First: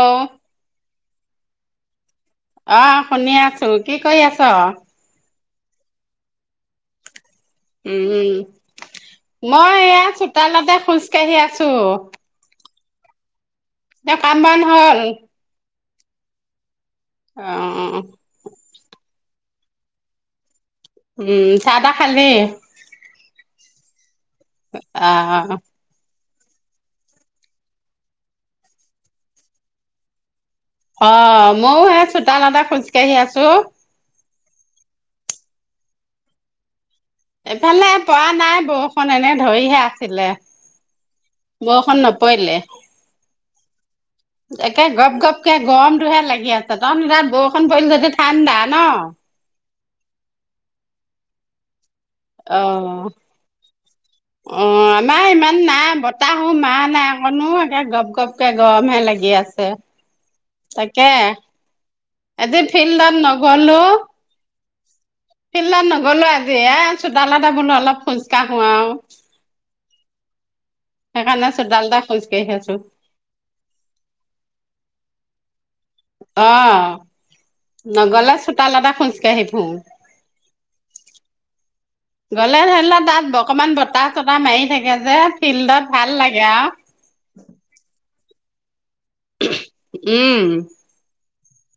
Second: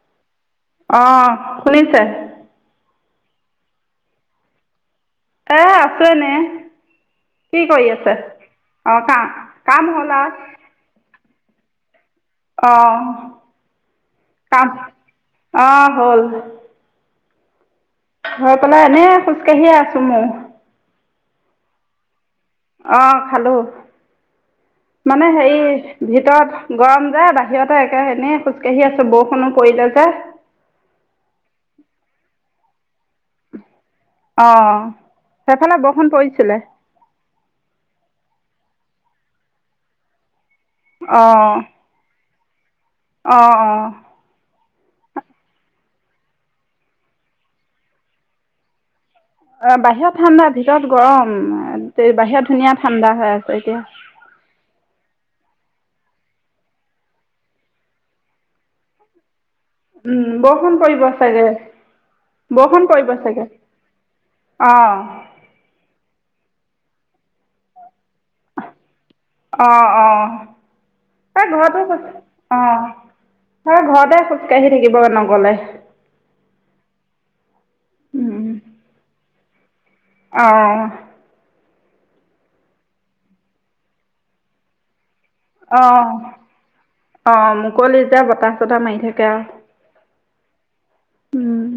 আহ অ শুনিছে আহ শুনি আছো কি কৰি আছ এ আছো এনেই কি কৰি আছে উম অঁ কা মই কাম এয়া হ'ল আৰু চোতালতে খোজ কাৰি আছো অঁ এ কাম বন হল অঁ হল অঁ উম [unintelligible] অকললে এনে খোজকাঢ়িয়ে আছো মই উম চাহ তাহ খালি অ খালো অ মানে হেৰি ভিতৰত গৰম যে বাহিৰতে একে এনেই খোজকাঢ়ি আছো বৰষুণো পৰিলে যে অ ময়ো সেই চোতালতে খোজকাঢ়ি আছো অ সেইফালে বৰষুণ পৰিছিলে এইফালে পৰা নাই বৰষুণ এনে ধৰিহে আছিলে আহ পইলে অ অ একে গপ গপকে গৰমটোহে লাগি আছে ত তাত বৰষুণ পৰিল যদি ঠাণ্ডা ন অ বাহিৰত ঠাণ্ডা ভিতৰত গৰম বাহিৰত ধুনীয়া অ ঠাণ্ডা হৈ আছে এতিয়া অ আমাৰ ইমান নাই বতাহো মাৰা নাই অকনো একে গপ গপকে গৰম হে লাগি আছে। উম বৰষুণ পৰিব তাকে চাগে আজি ফিল্ডত নগলো অঁ ফিল্ডত নগলো আজি এ চোতালতে বোলো অলপ খোজকাঢ়ো আৰু অ অ তই সেইকাৰণে ঘৰত চোতালতে খোজ কাঢ়ি আছো অ ঘৰতে খোজ কাঢ়ি থাকিব নগলে অ নগলে চোতালতে খোজকাঢ়ি ফুৰোঁ আহ গ'লে ধৰি লওক তাত অকমান বতাহ চতাহ মাৰি থাকে যে অ ফিল্ডত ভাল লাগে আৰু অ মোকলি যে বতাহ বতাহ মাৰি থাকে আৰু উম উম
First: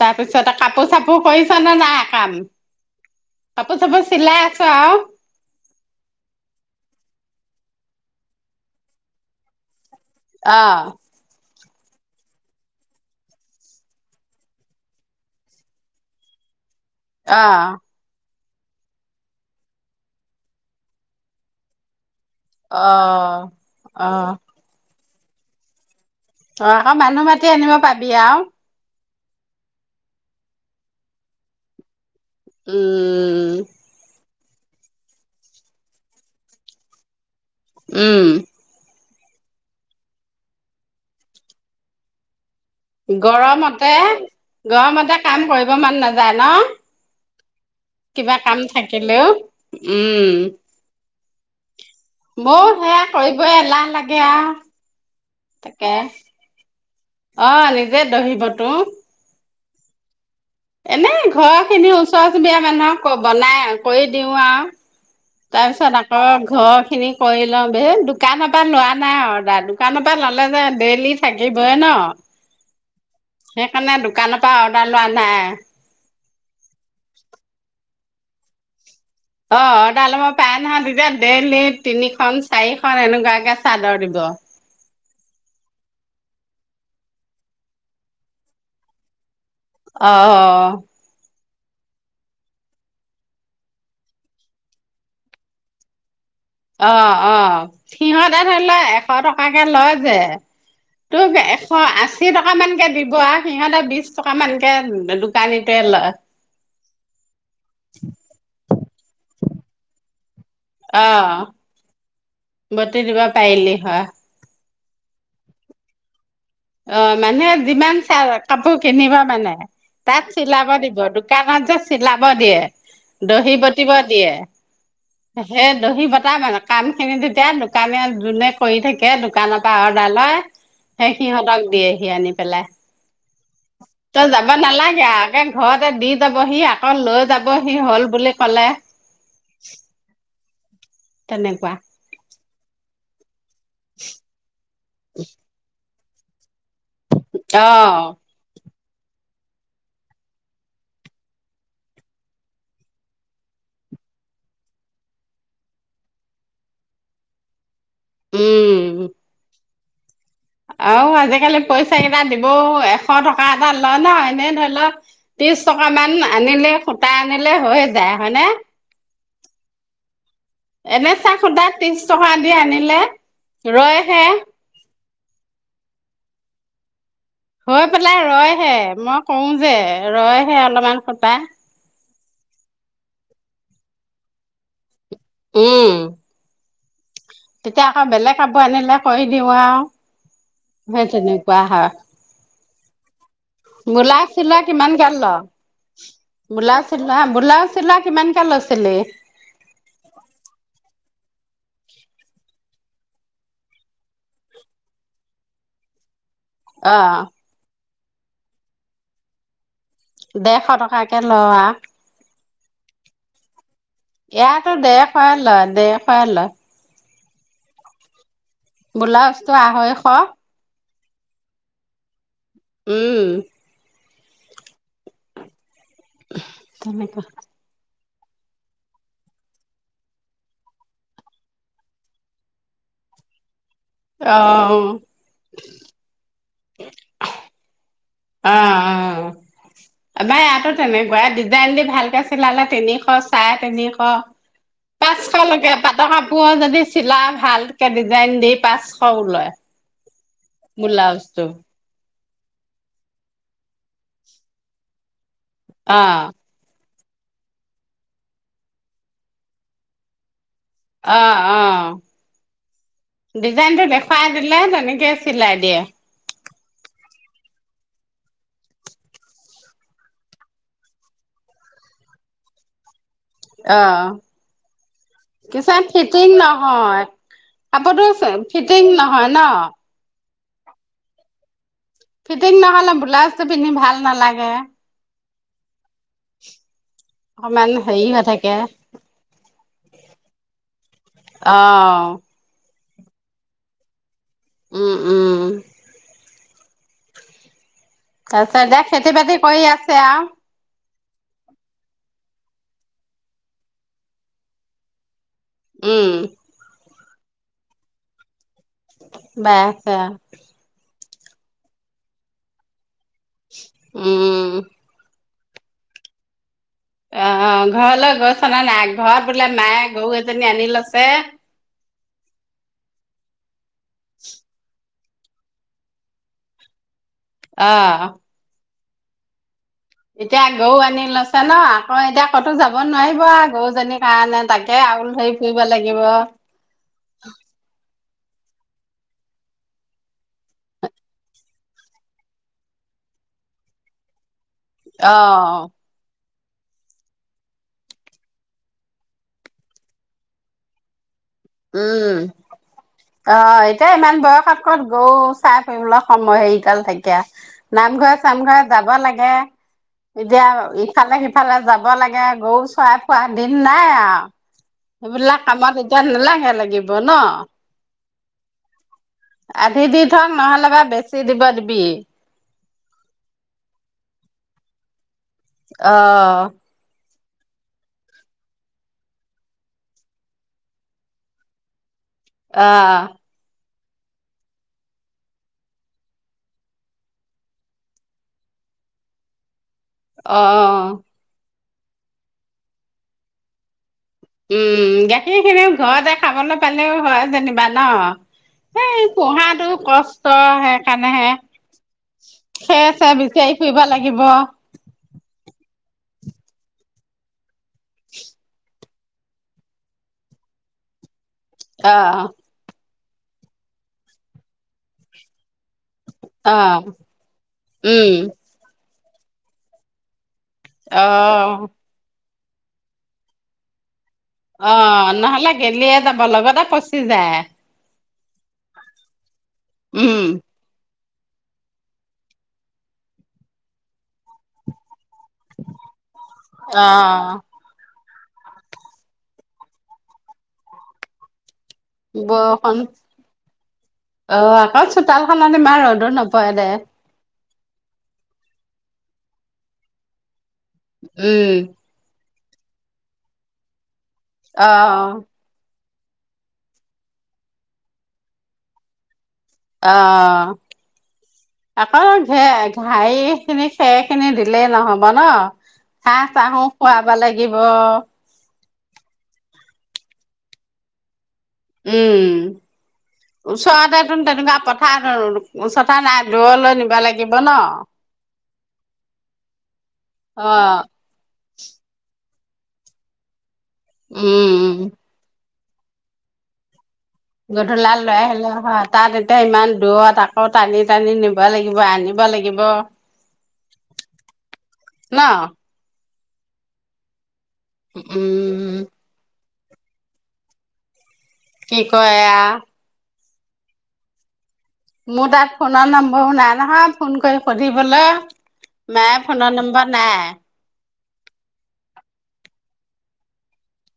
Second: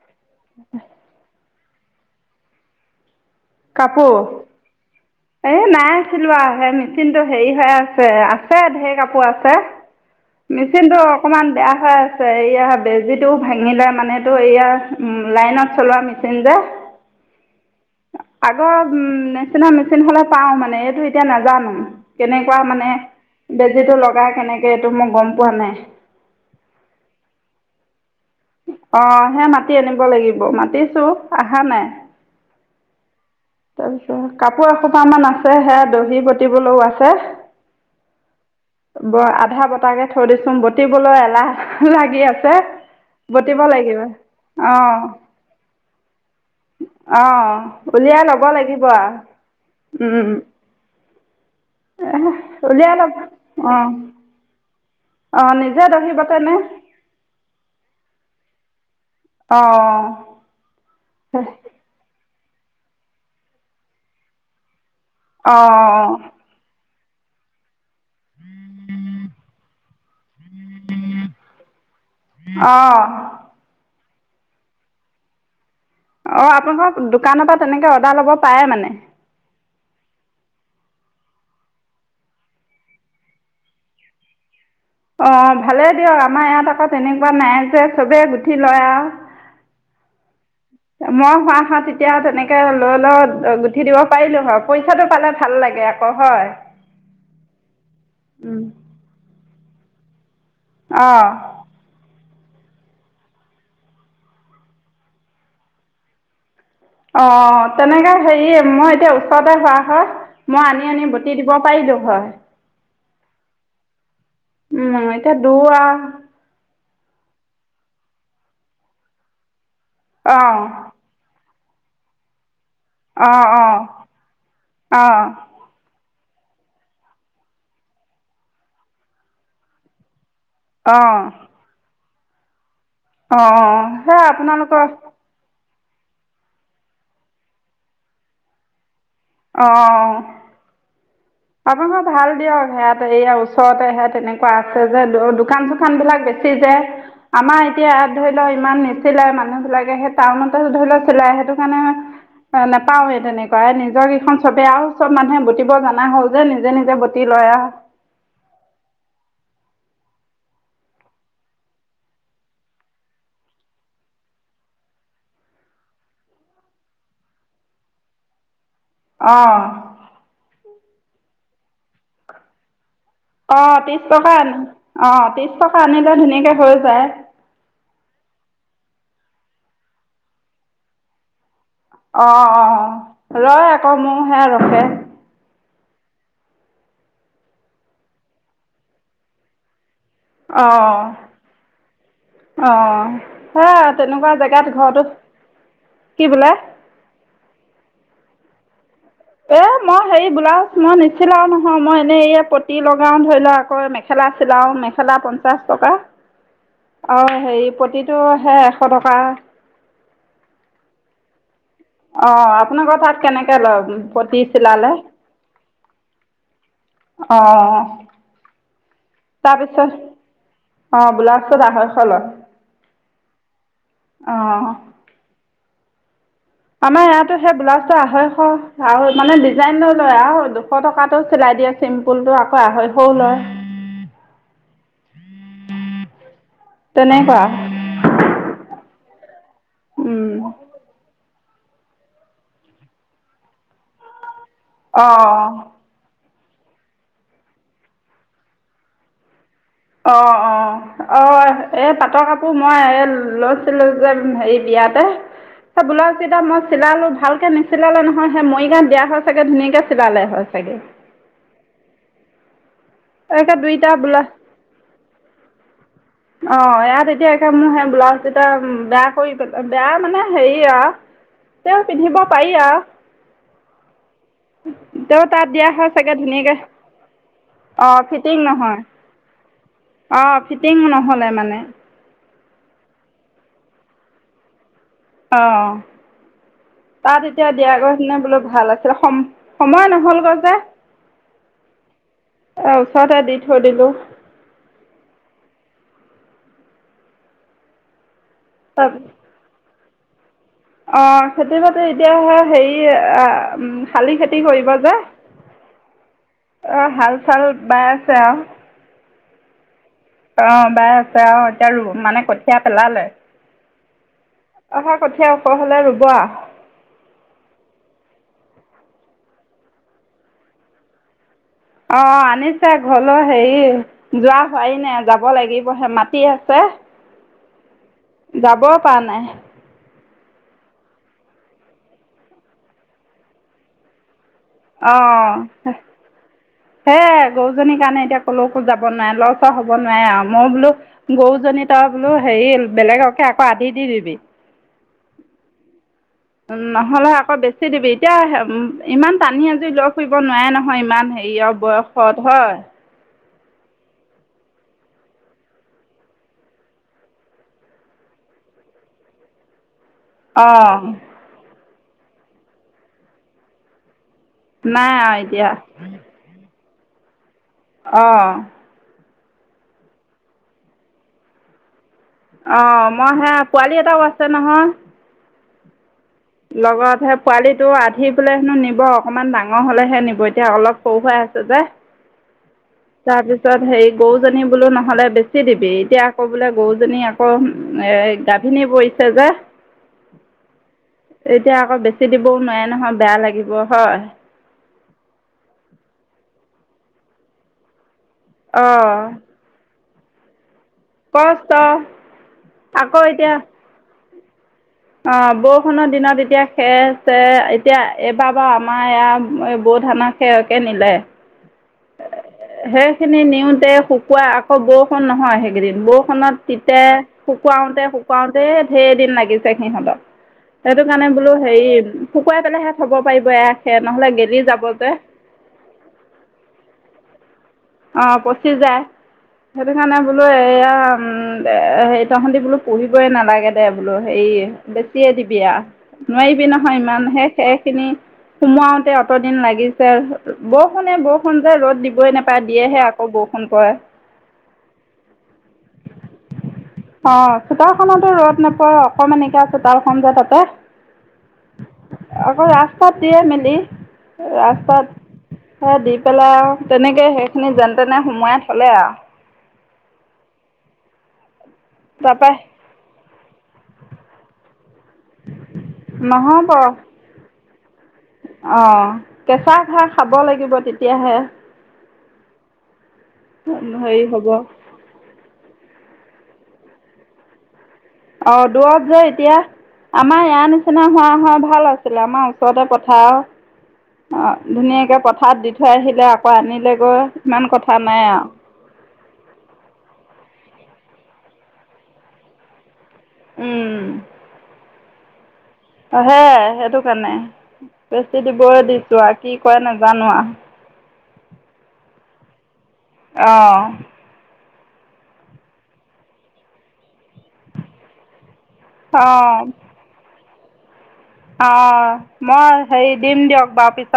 তাৰ পিছতে কাপোৰ চাপোৰ কৰিছ কৰিছানে নাই কাম চাপোৰ কাপোৰ চিলাই আছো এ নাইছিলোৱা মিচিনটো হেৰি হৈ আছে আছে ধেৰ কাপোৰ আছে আৰু মেচিন টো অকমান বেয়া বেয়া হৈ আছে এয়া বেজিটো ভাঙিলে মানেতো এয়া উম লাইনত চলোৱা মেচিন যে আহ আগৰ উম নিচিনা মেচিন হলে পাও মানে এইটো এতিয়া নাজানো কেনেকুৱা মানে অ', বেজিটো অ', লগাই কেনেকে এইটো মোৰ গম পোৱা নাই অ আকৌ মানুহ মাতি আনিব পাবি আও অ সে মাতি আনিব লাগিব মাতিছো অহা নাই উম তাৰপিছত কাপোৰ এসোপাৰ মান আছে সেয়া দহি বতিবলৈও আছে উম ব আধা বতাকে থৈ দিছো বাটিবলৈ এলাহ লাগি আছে বটিব গৰমতে লাগিব অঁ গৰমতে কাম কৰি মন নাযায় ন অঁ উলিয়াই কিবা ল'ব কাম লাগিব থাকিলেও আৰু উম বৰ উলিয়াই সেয়া ল'ব কৰিবই এলাহ অঁ লাগে অঁ আৰু নিজে তাকে দহি বাতেনে অ নিজে দহিবাতো অ এনে ঘৰ খিনিৰ ওচৰ চুবুৰীয়া মানুহক বনাই কৰি দিওঁ আৰু তাৰ পিছত অঁ আকৌ ঘৰ খিনি কৰিলও দোকানৰ পৰা লোৱা নাই অৰদাৰ দোকানৰ পৰা ল'লে যে ডেইলি থাকিবইে ন অঁ সেইকাৰণে দোকানৰ পৰা অৰ্ডাৰ লোৱা নাই অঁ আপোনালোকৰ দোকানৰ পৰা তেনেকৈ অৰ্ডাৰ ল'ব পাৰে মানে অ অৰ্দে ল'ব পাৰে নহয় তেতিয়া ডেইলি তিনিখন চাৰিখন এনেকুৱাকে চাদৰ দিব অ ভালে দিয়ক আমাৰ ইয়াত আকৌ তেনেকুৱা নাই যে চবে গুঠি লয় আৰু অ মই হোৱা তেতিয়া তেনেকে লৈ ল গুঠি দিব পাৰিলো হয় পইচাটো পালে ভাল লাগে আকৌ হয় অ অ সিহঁতে ধৰি ল এশ টকা লয় যে তোৰ অঁ এশ আশী আশী টকা মানকে দিব আৰু সিহঁতে বিশ টকা মানকে দোকানীটোৱে লয় অ তেনেকে হেৰিয়ে মই তে ওচতে চোৱা হয় মই আনি আনি বটি আহ দিব পাৰিলোঁ হয় বটি দিবা পাৰিলি হ উম এতিয়া দুুৱ আও অ মানে যিমান চাই কাপোৰ কিনিবা মানে তাক অঁ চিলাব দিব দুকাণত চিলাব দিয়ে অঁ দহি অঁ বতিব দিয়ে অঁ সেই দহি বতি তাৰ মানে কাম খিনি তেতিয়া দোকানে যোনে কৰি থাকে দোকানৰ পৰা অৰ্ডাৰ লয় অ সেই সিহঁতক দিয়ে সি আনি পেলাই অ অ সে আপোনালোকৰ সিহঁতে দি যাবহি আকৌ লৈ যাব সি হল বুলি কলে অহ তেনেকুৱা আছো দিয়া ভাল বেয়া মাজত সয়া এই অৱস্থা ওচৰতেহে তেনেকুৱা আছে যে দোকান যো খান বিলাক বেছি যে আমাৰ অ এতিয়া ত ধৰিল ইমান নি চিলাই মানুহ বিলাকে সেই টাউনতে ধৰি লও চিলাই সেইটো কাৰণে অ নোপাওৱে তেনেকুৱা নিজৰেইখন চবে আও চব মানুহে বুটিব জনা হ'ল যে নিজে নিজে বতি লয় আও উম আও আজিকালি পইচা কেইটা দিবও এশ টকা এটা লয় ন এনেই ধৈল ত্ৰিশ টকাামান আনিলে সুতা আনিলে হৈ যায় হয়নে অহ এনেচা সূতা ত্ৰিশ টকা দি আনিলে অ ত্ৰিশ ৰয়হে টকা আনি অ ত্ৰিশ টকা আনিলে ধুনীয়াকে হৈ যায় হৈ পেলাই ৰয়হে মই কওঁ যে ৰয়হে অলপমান সূতা অ অ ৰয় আকৌ মোৰ সেয়া ৰখে উম তেতিয়া আকৌ বেলেগ কাপোৰ আনিলে কৈ দিওঁ আও অঁ হে তেনেকুৱা হয় অঁ সেয়া তেনেকুৱা বোলাউজ চিলোৱা জেগাত কিমান ঘৰটো কে ল কি বোলে বোলাউজ চিলা বোলাউজ চিলোৱা কিমান কেলৈছিলি এ মই হেৰি ব্লাউজ মই নিচিলাও নহয় মই এনেই এই পতি লগাও ধৰি ল আকৌ মেখেলা চিলাও মেখেলা পঞ্চাশ টকা অ হেৰি পতিত টো সে এশ টকা দেৰশ টকাকে ল আ অহ আপোনাকৰ তাত কেনেকে লয় পতি ইয়াতো ছিলালে ডেৰশই লয় ডেৰশই লয় অ ব্লাউজটো আঢ়ৈশ অ বুলাউজটোত আঢ়ৈশ লয় উম অহ আমাৰ তেনেকুৱা ইয়াতো সেই বোলাউচ আঢ়ৈশ আৰু মানে ডিজাইন লৈ লয় আও দুশ টকাতো চিলাই দিয়ে চিম্পুল টো আকৌ আঢ়ৈশও লয় অহ [inaudible] তেনেকুৱা অ অ এবাৰ ইয়াতো তেনেকুৱাই দিজাইন দি ভালকে চিলালে তিনিশ চাহ তিনিশ পাঁচশ অঁ লকে পাতকাপুৰ কাপোৰ যদি চিলাই ভালকে ডিজাইন দি পাঁচশও লয় অঁ অঁ অ এই পাটৰ কাপু তোৰ মই লৈছিলো যে হেৰি বিয়াতে অ ব্লাউজ কেইটা মই চিলালো ভালকে নিচিলালে নহয় সেই মৰি গাঁৱত দিয়া হয় চাগে ধুনীয়াকে চিলালে হয় চাগে অহ অ একে ডিজাইনটো দুইটা দেখুৱাই দিলে তেনেকে চিলাই দিয়ে অ ই এতিয়াে মোৰ সেই ব্লাউজ দুটা বেয়া কৰি বেয়া মানে হেৰি আৰু তে পিন্ধিব পাৰি আৰু অ তেও তাত দিয়া কিছুমান হয় চাগে ফিটিং ধুনীয়াকৈ নহয় অঁ কাপোৰটো নহয় ফিটিং নহয় ন অঁ ফিটিং ন হ'লে মানে ফিটিং নহ'লে ব্লাউজটো পিন্ধি ভাল নালাগে অ তাত এতিয়া অকমান দিয়া গৈ হেৰি নে হৈ বোলো থাকে ভাল আছিল সম সময় নহলগৈ যে অ ওচৰতে দি থৈ দিলোঁ উম উম তাতে দে খেতি বাতি কৰি আছ এয়া অ খেতি বাতি এতিয়া হেৰি শালি খেতি কৰিব যে উম হাল চাল বাই আছে আৰু বা অ বাই এ অ এতিয়া মানে কঠিয়া পেলালে আৰু উম আহা কঠীয়া ওখ হ'লে ৰুব‌ আ আহ ঘৰলৈ গৈছ অনা নাই ঘৰত বোলে মায়ে গৰু এজনী আনি লৈছে অঁ আনিছে ঘ'লো হেৰি যোৱা হয় নাই যাব লাগিবহে মাটি আছে অ পোৱা নাই এতিয়া গৰু আনি লৈছে ন আকৌ এতিয়া ক'তো যাব নোৱাৰিব গৰুজনীৰ কাৰণে তাকে অ আউল ধৰি ফুৰিব হে লাগিব। গৰুজনীৰ কাৰণে এতিয়া কলোকো যাব নোৱাৰে লৰচৰ হ'ব নোৱাৰে আৰু মই বোলো গৰুজনী তই বোলো হেৰি বেলেগকে আকৌ আধি দি দিবি আহ নহলে আকৌ বেছি দিবি এতিয়া ইমান টানি আজি লগ ফুব নোৱাৰে নহয় ইমান হেৰি ইয়াৰ উম, বয়সত হয় অ এতিয়া ইমান বয়সত কত গৌ চাই ফুবলৈ সময় হেৰি কাল থাকেয়া নামঘৰে চামঘৰে যাব লাগে এতিয়া অঁ ইফালে সিফালে যাব ব লাগে গৰু চৰাই পোৱা দিন নাই আও নাই আৰু এবিলাক এতিয়া কামত এতিয়া নেলেগ লাগিব ন অঁ আধি দি থক নহলে বা বেছি দিব দিবি অঁ মই সে পোৱালি এটাও আছে নহয় অ পোৱালীটো আধি পেললে হেনো নিব অকণমান ডাঙৰ হলেহে নিব এতিয়া অলপ সৰু হৈ আছে যে অ', তাৰিছত হে গৰুজনী বোলো নহলে বেছি দিবি এতিয়া আকৌ বোলে গৰুজনী আকৌ এ গাভিনী পৰিছে যে অ এতিয়া আকৌ বেছি দিবও নোৱাৰে নহয় বেয়া লাগিব হয় উম গাখীৰ খিনিও ঘৰতে খাবলৈ পালেও হয় যেনিবা ন অঁ সেই পুহাতটো কষ্ট তই হে হেনেহে কষ্ট সেই আছে বিচ আহি ফুৰিব লাগে আহিব অ বৰষুণৰ দিনত এতিয়া খেৰ চেৰ এতিয়া এইবাবা আমাৰ বৌ ধানা সেয়কে নিলে আহ খিনি নিওঁতে শুকাই আকৌ বৰষুণ নহয় সেইকেইদিন বৰষুনত তিতে অ', শুকুৱাওতে উম, শুকুৱাওতে ধেৰ দিন লাগছে তে সিহঁতৰ সেইটো কাৰণে বোলো হেৰি অ'। শুকুৱাই পেলাইহে থব পাৰিব এশে নহ'লে গেলি যাব অ যে নহ'লে গেলিয়ে যাব লগতে পচি যায় অ পঁচি যাই সেইটো কাৰণে উম, বোলো এয়া উম সেই তহতে বোলো পঢ়িবই নালাগে দে বোলো হেই দিবি আ নোৱাৰিবি নহয় ইমান সে অ'। সেই খিনি সোমুৱাওতে অতদিন লাগিছে বৰষুণে বৰষুণ যে ৰ'দ দিব বৰষুণ আহ আকৌ চোতাল খন মা ৰ'দ নপয় দে অ' চোতালখনতো ৰ'দ নোপোৱা অকণমানিকে চোতালখন যে তাতে উম আকৌ ৰাস্তাত দিয়ে মেলি অ', ৰাস্তাতহে দ্বীপ পেলাই আও তেনেকে সেইখিনি যেন-তেনে সোমোৱাই থ'লে আও। অঁ অঁ আকৌ তাৰপৰা ঘে-ঘাইখিনি খেৰ খিনি দি নহ'ব ন? চাহ-টাহো খুৱাব লাগ অ' কেঁচা হাঁহ খাব লাগিব তেতিয়াহে। উম। হেৰি ওচৰতেতোন হ'ব তেনেকুৱা পথাৰ ওচৰতে নাই? দূৰলৈ নিবা লাগিব ন? অ' দূৰত যোৱা এতিয়া। আমাৰ ইয়াৰ অ নিচিনা হোৱা হয় ভা ভাল আছিলে আমাৰ ওচৰতে পঠা আও অ' উম ধুনীয়াকে পথাৰত দি থ থৈ আহিলে আকৌ আনিলেগৈ ইমান কথা জধলাল নাই লৈ আৰু আহিলে তাত এতিয়া ইমান দূৰত আকৌ টানি টানি নিব লাগিব আনিব লাগিব। উম। ন? অ', সেয়াই, সেইটো কাৰণে। বেছি দিবই উম দিছো আও কি কৰে নাজানো আও। কি কয় এয়া? অঁ মোৰ তাত ফোনৰ নম্বৰো নাই নহয় ফোন কৰি সুধিবলে! মাই ফোনৰ নম্বৰ নাই। অ' মই হেৰি দিম দিয়ক বাৰু পিছ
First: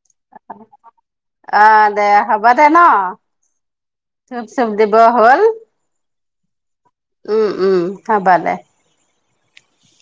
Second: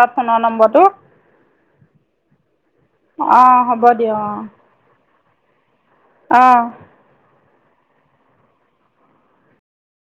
অ' দে হ'ব দে ন? অঁ হ'ব চুপ-চুপ দিব। হ'ল। অহ উম-উম হ'ব দে।